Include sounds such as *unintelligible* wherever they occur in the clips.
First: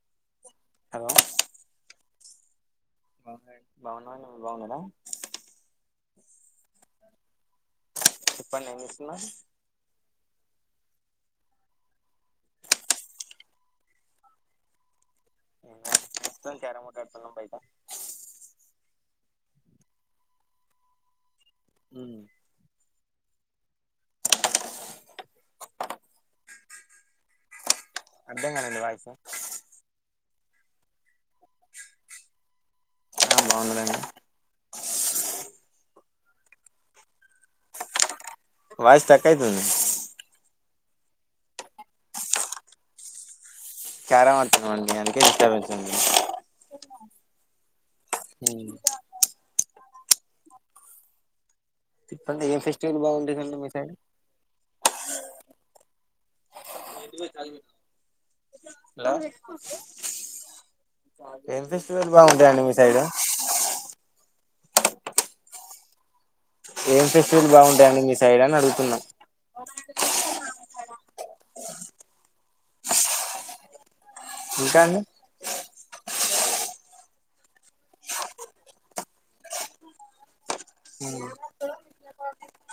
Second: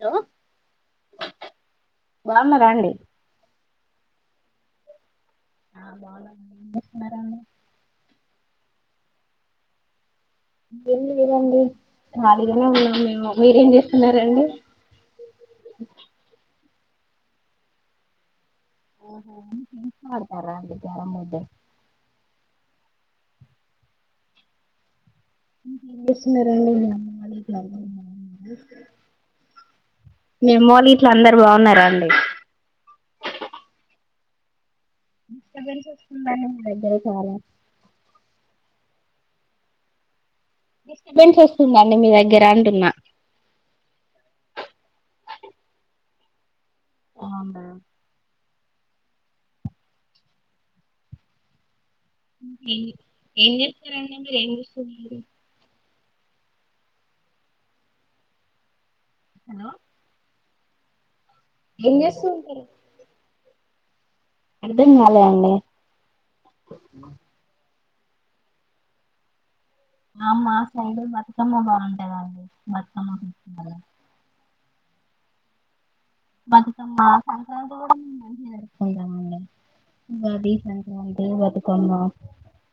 లో హలో బాగున్నరాండి బాగున్నా మీరు బాగున్నారా ఆ బా బాన్నారందరు ఇప్ప నేమిచే స్తున్నా ఎమి లేదండి ఖాళీగా నే ఉన్నాం మేము మీరేం చేస్తున్నారండి రం క్యారం బోర్డు ఆడుతున్నాం బయట డతరండి క్యారం బోర్డు ఉ లుసున్నా రండి అ *unintelligible* అర్థం కాలేదు వాయిస్ మీ అమ్మ వళ్ళు ఇట్ల అందరు బాగున్నారా అండి హ బాగున్నారండి దగ్గరికికోస్తున్నా మా దగ్గర చాలా వాయిస్ స్ట్రక్అయితుంది డిస్టబెన్స్ వస్తుందండి మీ దగ్గర అంటున్నా క్యారం ఆడుతున్నాం అండి అందుకే డిస్టర్బన్స్ ఉంది అవునా ఉ చెప్పండి ఏం ఫెస్టివల్ ఏం బాగుంటుందండి మీ సైడ్ చెస్తారండి మీరు ఏం డిగ్రీ నందుకో ఉంది హలో ఖాళీగా లో ఏం ఫెస్టివల్ చేస్తూ బాగుంటయి అండి ఉంటారు మీ సైడ్ అర్థం కాలే అండి ఏం ఫెస్టివలు బాగుంటాయి అం మీ సైడ్ అని అడుగుతున్నాం మా అమ్మ అండి బతుకమ్మ బాగుంటుదండి బతుకమ్మ ఇంకాండి బంధం మాకుంటది డిమ్ పట్టుకొమ్మా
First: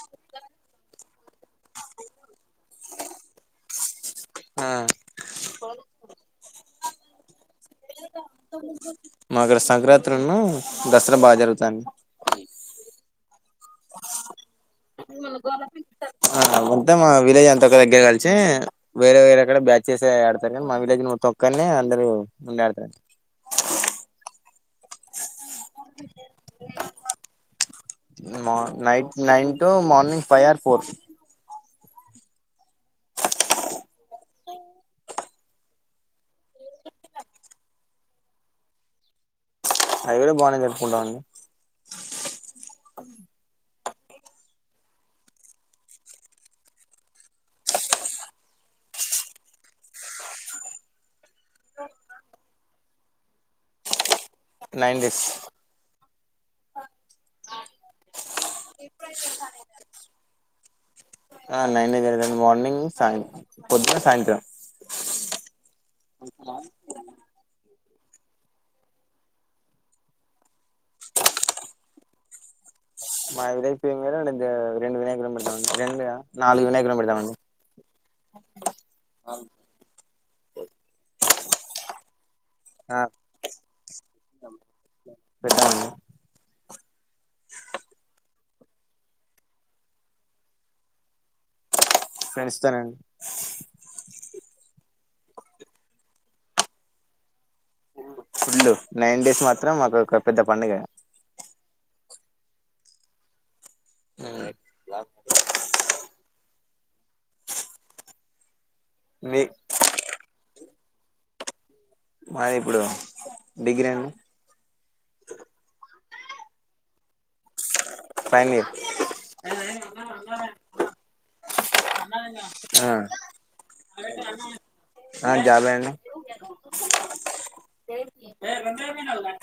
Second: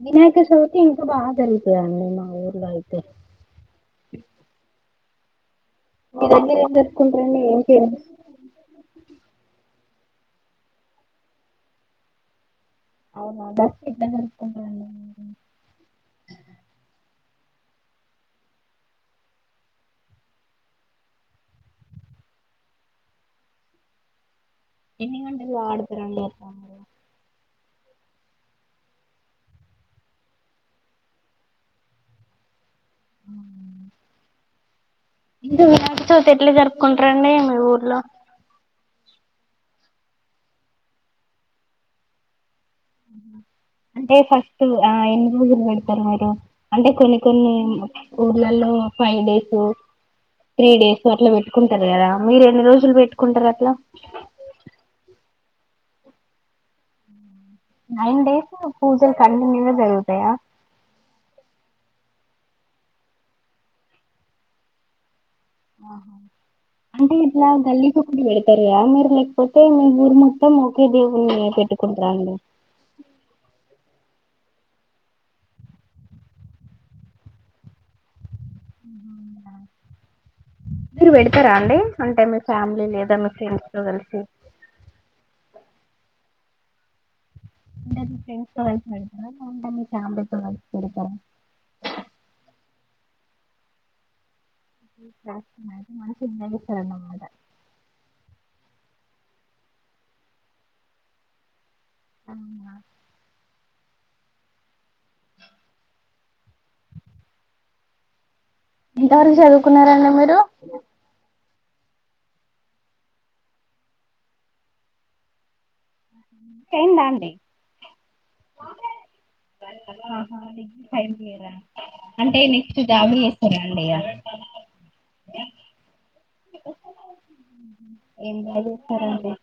వినాయక చవితి ఇంకా బాగా జరుగతదండి మా ఊర్లో అయితే ఆ మీరేం ఎన్ని వేసుకొంటరండి ఏం చీరలు మాకు సంక్రాంత్రి అన్న దసరా బాగా జరుగుతాంది అవునా *unintelligible* వుంటాం మా విలేజ్ అంత దగ్గర కలిసి వేరే వేరే ఎక్కడ బ్యాచ్ చేసి ఆడతారు కానీ మా విలేజ్ తొక్కనే అందరు ఉండి ఆడతారు ఎన్ని గంటలు ఆడుతారండీ మో night nine to morning five or four మీరు వినాయకచవితి ఎట్లా జరుపుకుంటారండి మీ ఊర్లో అవి కూడా బాగనే జరుపుకుంటమండి *inaudible* అంటే ఫస్ట్ ఆ ఎన్ని రోజులు పెడతారు మీరు కొన్ని కొన్ని ఊర్లలో ఫైవ్ డేస్ త్రీ డేస్ అట్లా పెట్టుకుంటారు కదా మీరు ఎన్ని రోజులు పెట్టుకుంటారు అట్లా నైన్ డేస్ నైన్ డేసు పూజలు కనువిందుగా జరుగు అయా ఆ నైన్ దగ్గర దాని *inaudible* మార్నింగ్ సాయ పొద్దున సాయంత్రం ఆహా అంటే ఇట్లా గల్లికో పెడతారయా మీరు లేకపోతే మీ ఊరు మొత్తం ఒకే దేవుని పెట్టుకుంటర అండి మాదై పేరు మీద రండు వినయకులం పెడతామండి రెండా నాలుగు వినాయకులు పెడతామండి మీరు పెడత రా అండి అంటే మీరు ఫ్యామిలీ ఆ లేదా మీ ఫ్రెండ్స్ తో కలిసి పెట్టామండి ఉంటన్న వ ఉంటన్నీ తామత వ ఎడుక్క *unintelligible* *inaudible* ఫ్రెండ్స్ తోనే అండి *inaudible* మనసున్న విచారణ మాట ఫుల్ నైన్ డేస్ మాత్రం మాకు ఒక పెద్ద పండుగ అవునా ఉమ్ ఎంతవరకు మీ చదువుకున్నారండి మీరు మాదిప్పుడు డిగ్రీ అండి టైమ్ బాంది ఫైనల్ ఇయర్ ఆహా టైమ్ క్లియరా ఆ అండి ఇగ ఆ జాబే అండి ఉమ్ ఎంత చేస్తారండి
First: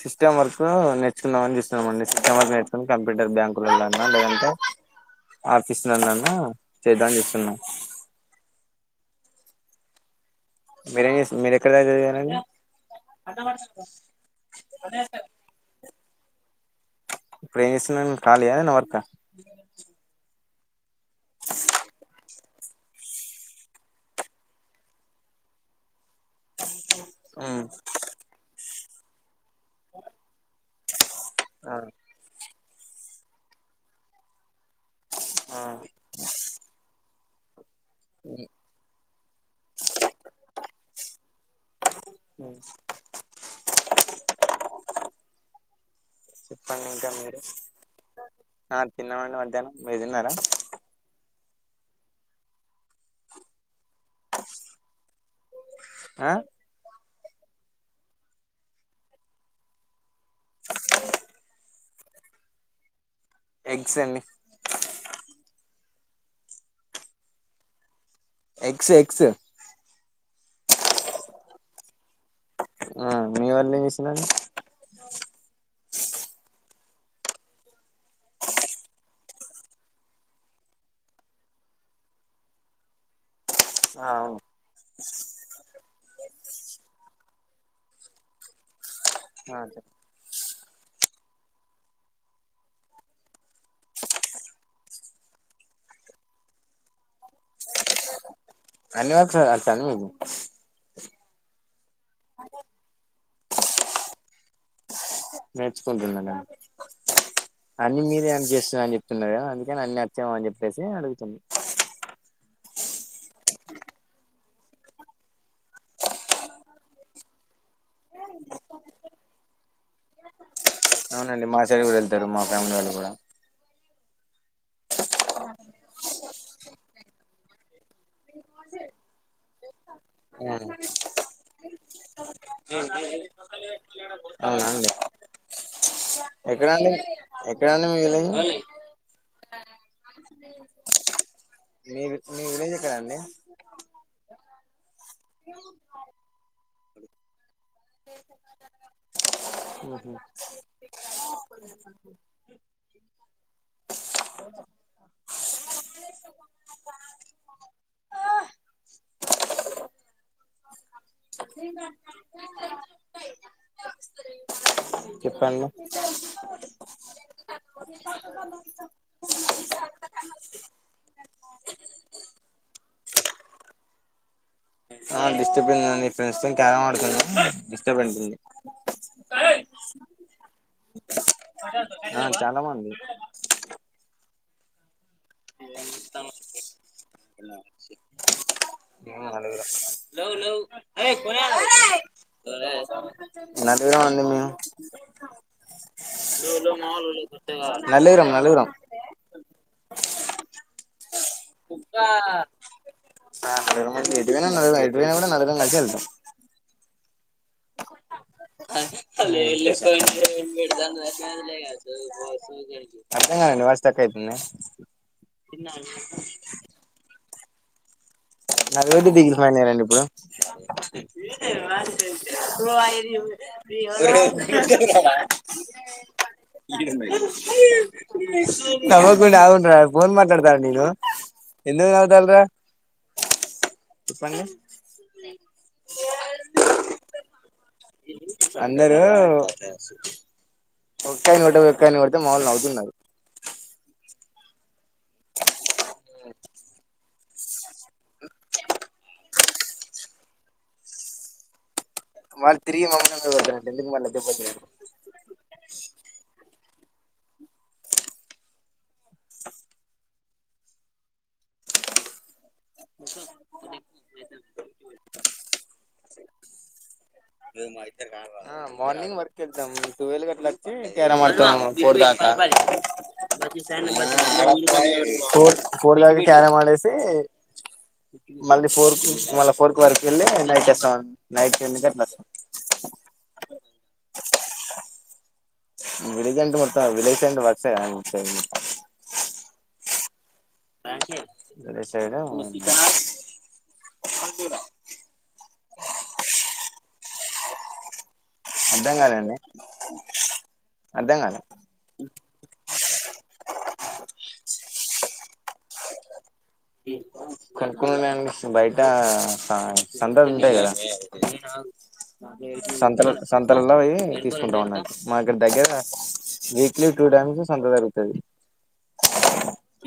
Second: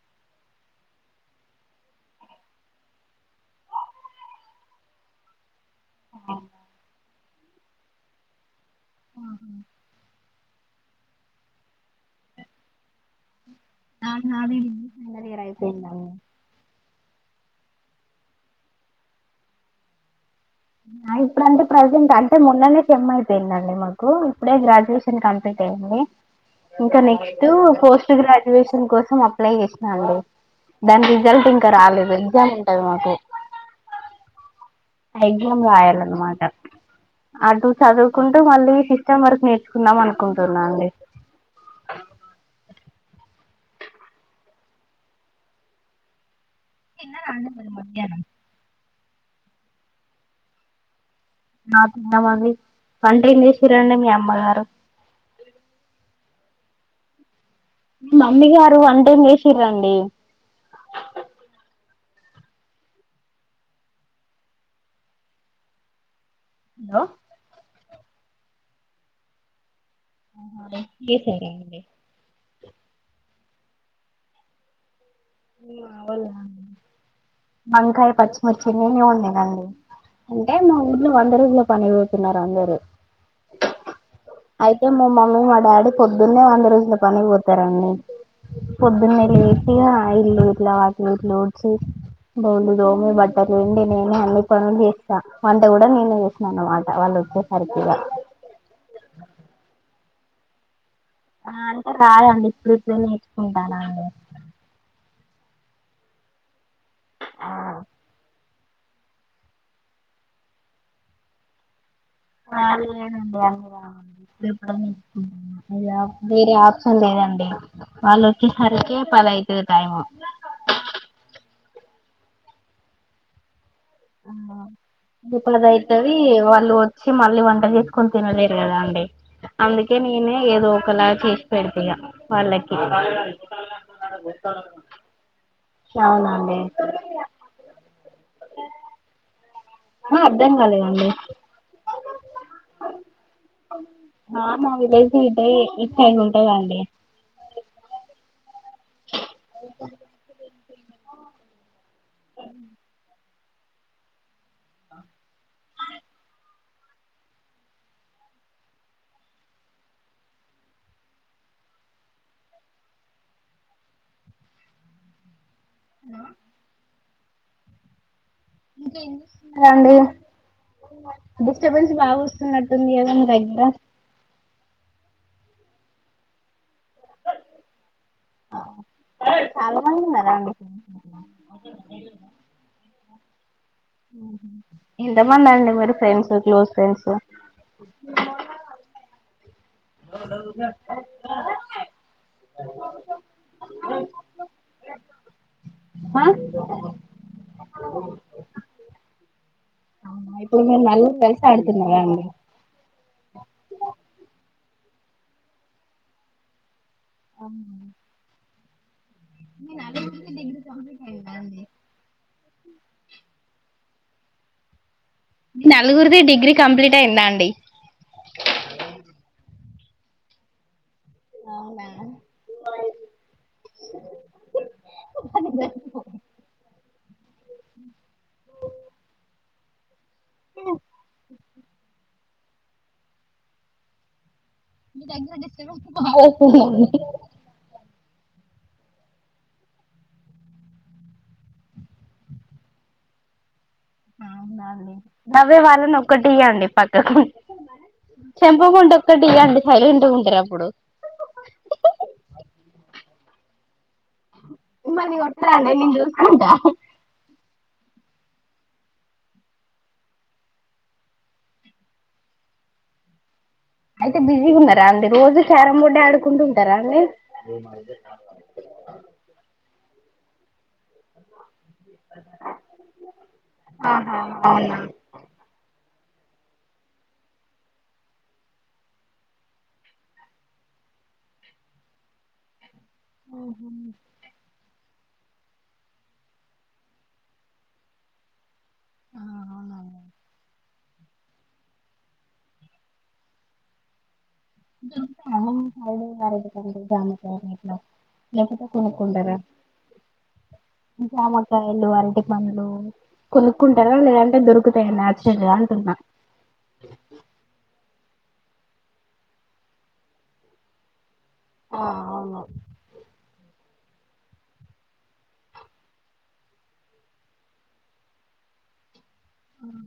సిస్టమ్ వర్క్ నేర్చకుందామని చస్తున్నామండి సిస్టమ్ వర్క్ నేర్చుకుని కంప్యూటర్ బ్యాంకుల ల్లో అన్నా లేదంటే ఆఫీసులో నన్ను చేద్దామని చె ఉమ్ ఆహా మీరేమ్ మీరెక్కడి దాకా చదివారండి న నాది *inaudible* సెకండియరయిపోయిందండి ఇపుడేమ్ చేస్తున్నా రండి కాలి యా ఏదన్న వర్క ఇప్పుడు అంటే ప్రెజెంట్ అ అయితే మొన్ననే సెమ్మయిపోయిందండి మాకు ఇప్పుడే గ్రాడ్యుయేషన్ కంప్లీట్ అయ్యింది ఇంకా నెక్స్ట్ ఉమ్ పోస్ట్ గ్రాడ్యుయేషన్ కో *inaudible* అప్లై చేసినా అండి డన్ *inaudible* రిజల్ట్ ఇంకా ఆ రాలేదు, ఎగ్జామ్ తే మాకు ఎగ్జామ్ రాయాలన్న మాట అటు చదువుకుంటూ మళ్ళీ సిస్టమ్ వర్క్ నేర్చుకున్నాం అనుకుంటున్నా అండి. ఉమ్ చెప్పండి తిన్నర అండి మరి మధ్యానం తిన్నమండి మధ్యానం మీరు తిన్నారా నా తన్నామంది వంటేంసేసిరండి, మీ అమ్మగారు ఆ మమ్మీ గారు వంటేం చేసిరండి. *inaudible* ఎగ్స్ అండి లో ఎక్స్ ఎక్స్ ఏక్కిస్ అండి ఆ మీ వాళ్ళెం చేసినండి మా వాళ్ళా వంకాయ పచ్చిమిర్చి నేనేవండినండి, అంటే మా ఊళ్లో వందరోజులో పనిపోతున్నారు అందరు ఆ అవును అయితే మా మమ్మీ మా డాడీ పొద్దున్నే వంద రోజుల పని పోతారండి, పొద్దున్నే ఆ ఏసి ఆయిల్లు ఇట్లా వాకి ఇట్లుడ్చి బోలు దోమి బట్టలపిండి నేనే అన్ని పనులు చేస్తా, వంట కూడా నేనే చేస్నా అనమాట వాళ్ళు వచ్చే సరికి అన్ని వర్క్స్ అత్తంన్ మీకు అంటే రాదండి, ఇప్పుడే ఇప్పుడే నేర్చుకుంటానాండి. నేర్చుకుంటున్నా నేను అన్ని మీరే ఏం చేస్ అని చెప్తున్నారా, అందుకే నన్ని అచ్చమో అని చెప్పేసి అడుగుతున్ వాల్యు లేదండి, *unintelligible* ఇప్పుడే పని ఎక్కువుంది. వేరే ఆప్షన్ లేదండి వాళ్ళు వచ్చేసరికే పది అయితది టైము అవునండి, మా సైడ్ కూడా ఎళ్తారు మా ఫ్యామిలీ వాళ్ళు కూడా ఇప్పుడయితది వాళ్ళు వచ్చి మళ్ళీ వంట చేసుకొని తినలేరు కదా అండి. అందుక్ కే నేనే ఏదో ఒకలా చే పెడత ఇగ వాళ్ళకి స్త అవునా అండి ఎక్కడండి ఎక్కడండి మీ విలే ఒలె హా అర్థం కాలేదండి. మీ వె మీ విలేజ్ ఎక్కడ అండి. ఆ మా విలే ఇటయ్ ఇట్ సైడ్ ఉంటదండి. ఉమ్ ఉమ్ ఆ చెప్పంది యి హాయ్ అండి డిస్టర్బెన్స్ బాగా వస్తున్నట్టుంది కదా. ప్రజ్ఞ ఆ డిస్టర్బెన్స్ ఆ ఫ్రెండ్స్తోని తార ఆడుతున్నా డిస్టర్బెన్స్ ఉంది చాలా మంది ఉన్నారా అండి ఆ చాలా మంది ఉహ్ ఉమ్ ఎంతమంది అండి మీరు ఫ్రెండ్స్ క్లోజ్ ఫ్రెండ్స్? నలుగురం నలుగురం అండి మేం ఆ నలుగురం నలుగురం ఇప్పుడు మీరు నలుగుర్ కాల్ ఆ నలుగురం అయితే ఇంటికి పోయినక చదువుడే ఎటు పోయినా కూడా నలుగురం కలిసే వెళ్తాం. హమ్ అ అర్థం కాలేదు *unintelligible* సెట్ అయిపోయిందా మీ నలుగురిది డిగ్రీ కంప్లీట్ అయిందా అండి? *unintelligible* ఏ నమండి ఆంట రవ్ ఫోన్ మాట్లాడాతన నేను ఎందుకు నవ్తన్లురా చెప్పండి ఒకే అండి అందరూ కుకని *unintelligible* కొడితే మా ఒళ్ళు అవుతున్నారు అవునండీ నవ్వే వాళ్ళను ఒక్కటి ఇయండి. పక్కకు చెంపపోంటి ఒక్కటి ఇయండి సైలెంట్ ఉంటరు అప్పుడు వాళ్లు తిరిగి మమ్మల్ని కోడతరు ఎందుకు మళ్ళీ దెబ్బలు తినడం మిమ్మల్ని కొట్టారండి. నేను చూసుకుంటా అయితే బిజీ ఉన్నారా అండి. రోజు క్యారం బోర్డే ఆడుకుంటు ఉంటారా అండి. ఏమైతే రావా. Morning work కెళ్తాం. టువెల్ కి అట్లా వచ్చి క్యారం ఆడతానం. ఫోర్ దాకా ఆ ఫోర్ ఫోర్ దాకా క్యారం ఆడేసి. మళ్ళీ ఫోర్క్ మళ్ళీ ఫోర్ కి వర్క్ కి వెళ్ళి నైట్ వస్తాం. నైట్ టెన్ కి అట్లాస్తాం. *inaudible* విలేజ్ అంటే మొత్తం విలేజండ్ వర్క్ సె కదా మొ- ఆ అవున్నా. విలేజ్ సైడ్ అరటి పండు దానిమ్మకాయ అట్లా లేకపోతే అర్ధం కొనుక్కుంటారా. కాలేండి అర్ధం కాలే జామకాయలు, అరటి పండ్లు కొను- కొంటారా లేదంటే దొరుకుతాయ నాచురల్ గా అంటున్నా. కొనుక్కునుడే అండి. బయట స సంతలు ఉంటయి కాదా. ఆ అవును సంత- సంతలలో పోయి తీసుకుంటాం అన్నట్టు. మా దగ్గర వీక్లీ టూ టైమ్స్ సంత జరుగుతది.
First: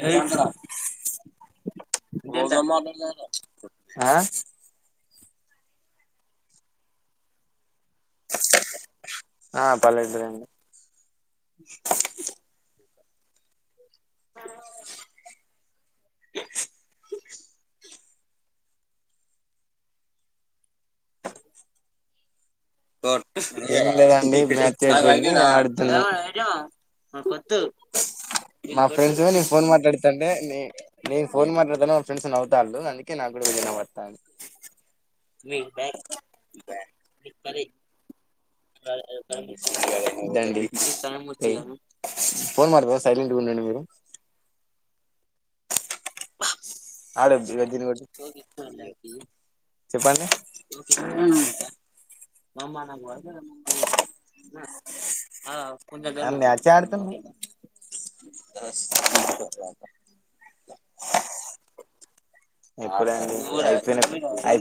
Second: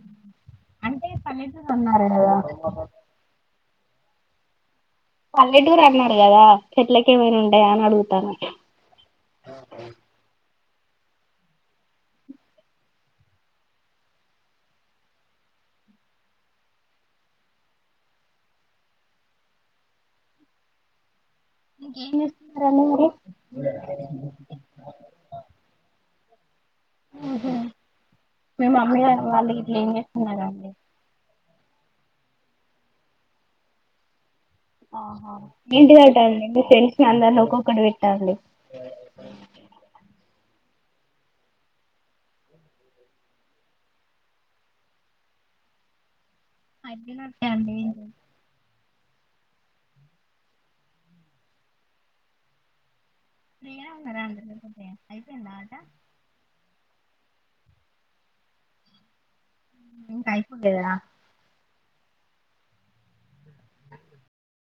ఏమా అంటే పల్లెటూరు అన్నారు కదా ఆ పల్లెటూరు అన్నారు కదా. చెట్లకి ఏమైనా ఉంటాయా అని అడుగుతాను ఆ పర్లేదు లేండి. *inaudible* ఇంకేం చేస్తా- ఏం లేదండి. ఆడుతున్నా మీ యో మా మమ్మీ ఫ్రెండ్స్ నేను వాళ్ళు ఫోన్ ఇట్లా ఏం మాట్లాడుతుంటే చేస్తున్నారండి నేను ఫోన్ మాట్లాడుతున్న మా ఫ్రెండ్స్ నవ్వుతాళ్ళు. అందుకే నాకుడ వినబడతాంది. ఆహా ఏంటిదటఅండి మీ ఫ్రెండ్స్ అందర- సరే. సర- వదండి. ఫోన్ మాట్లాడుతాన సైలెంట్గా ఉండండి మీరు. ఆడ అయిపోయినట్టే అద్దు ఈడ అండి దీన్ని కొట్టు చెప్పండి మమ్ మా నాకు ఫ్రీగానే ఉన్నారా అందరితోటి అయిపోయిందా ఆట. అన్ని అచ్చే ఆడుతుంది ఇంకా అయిపోలేదా ఎప్పుడండి అయిపోయినై అయ్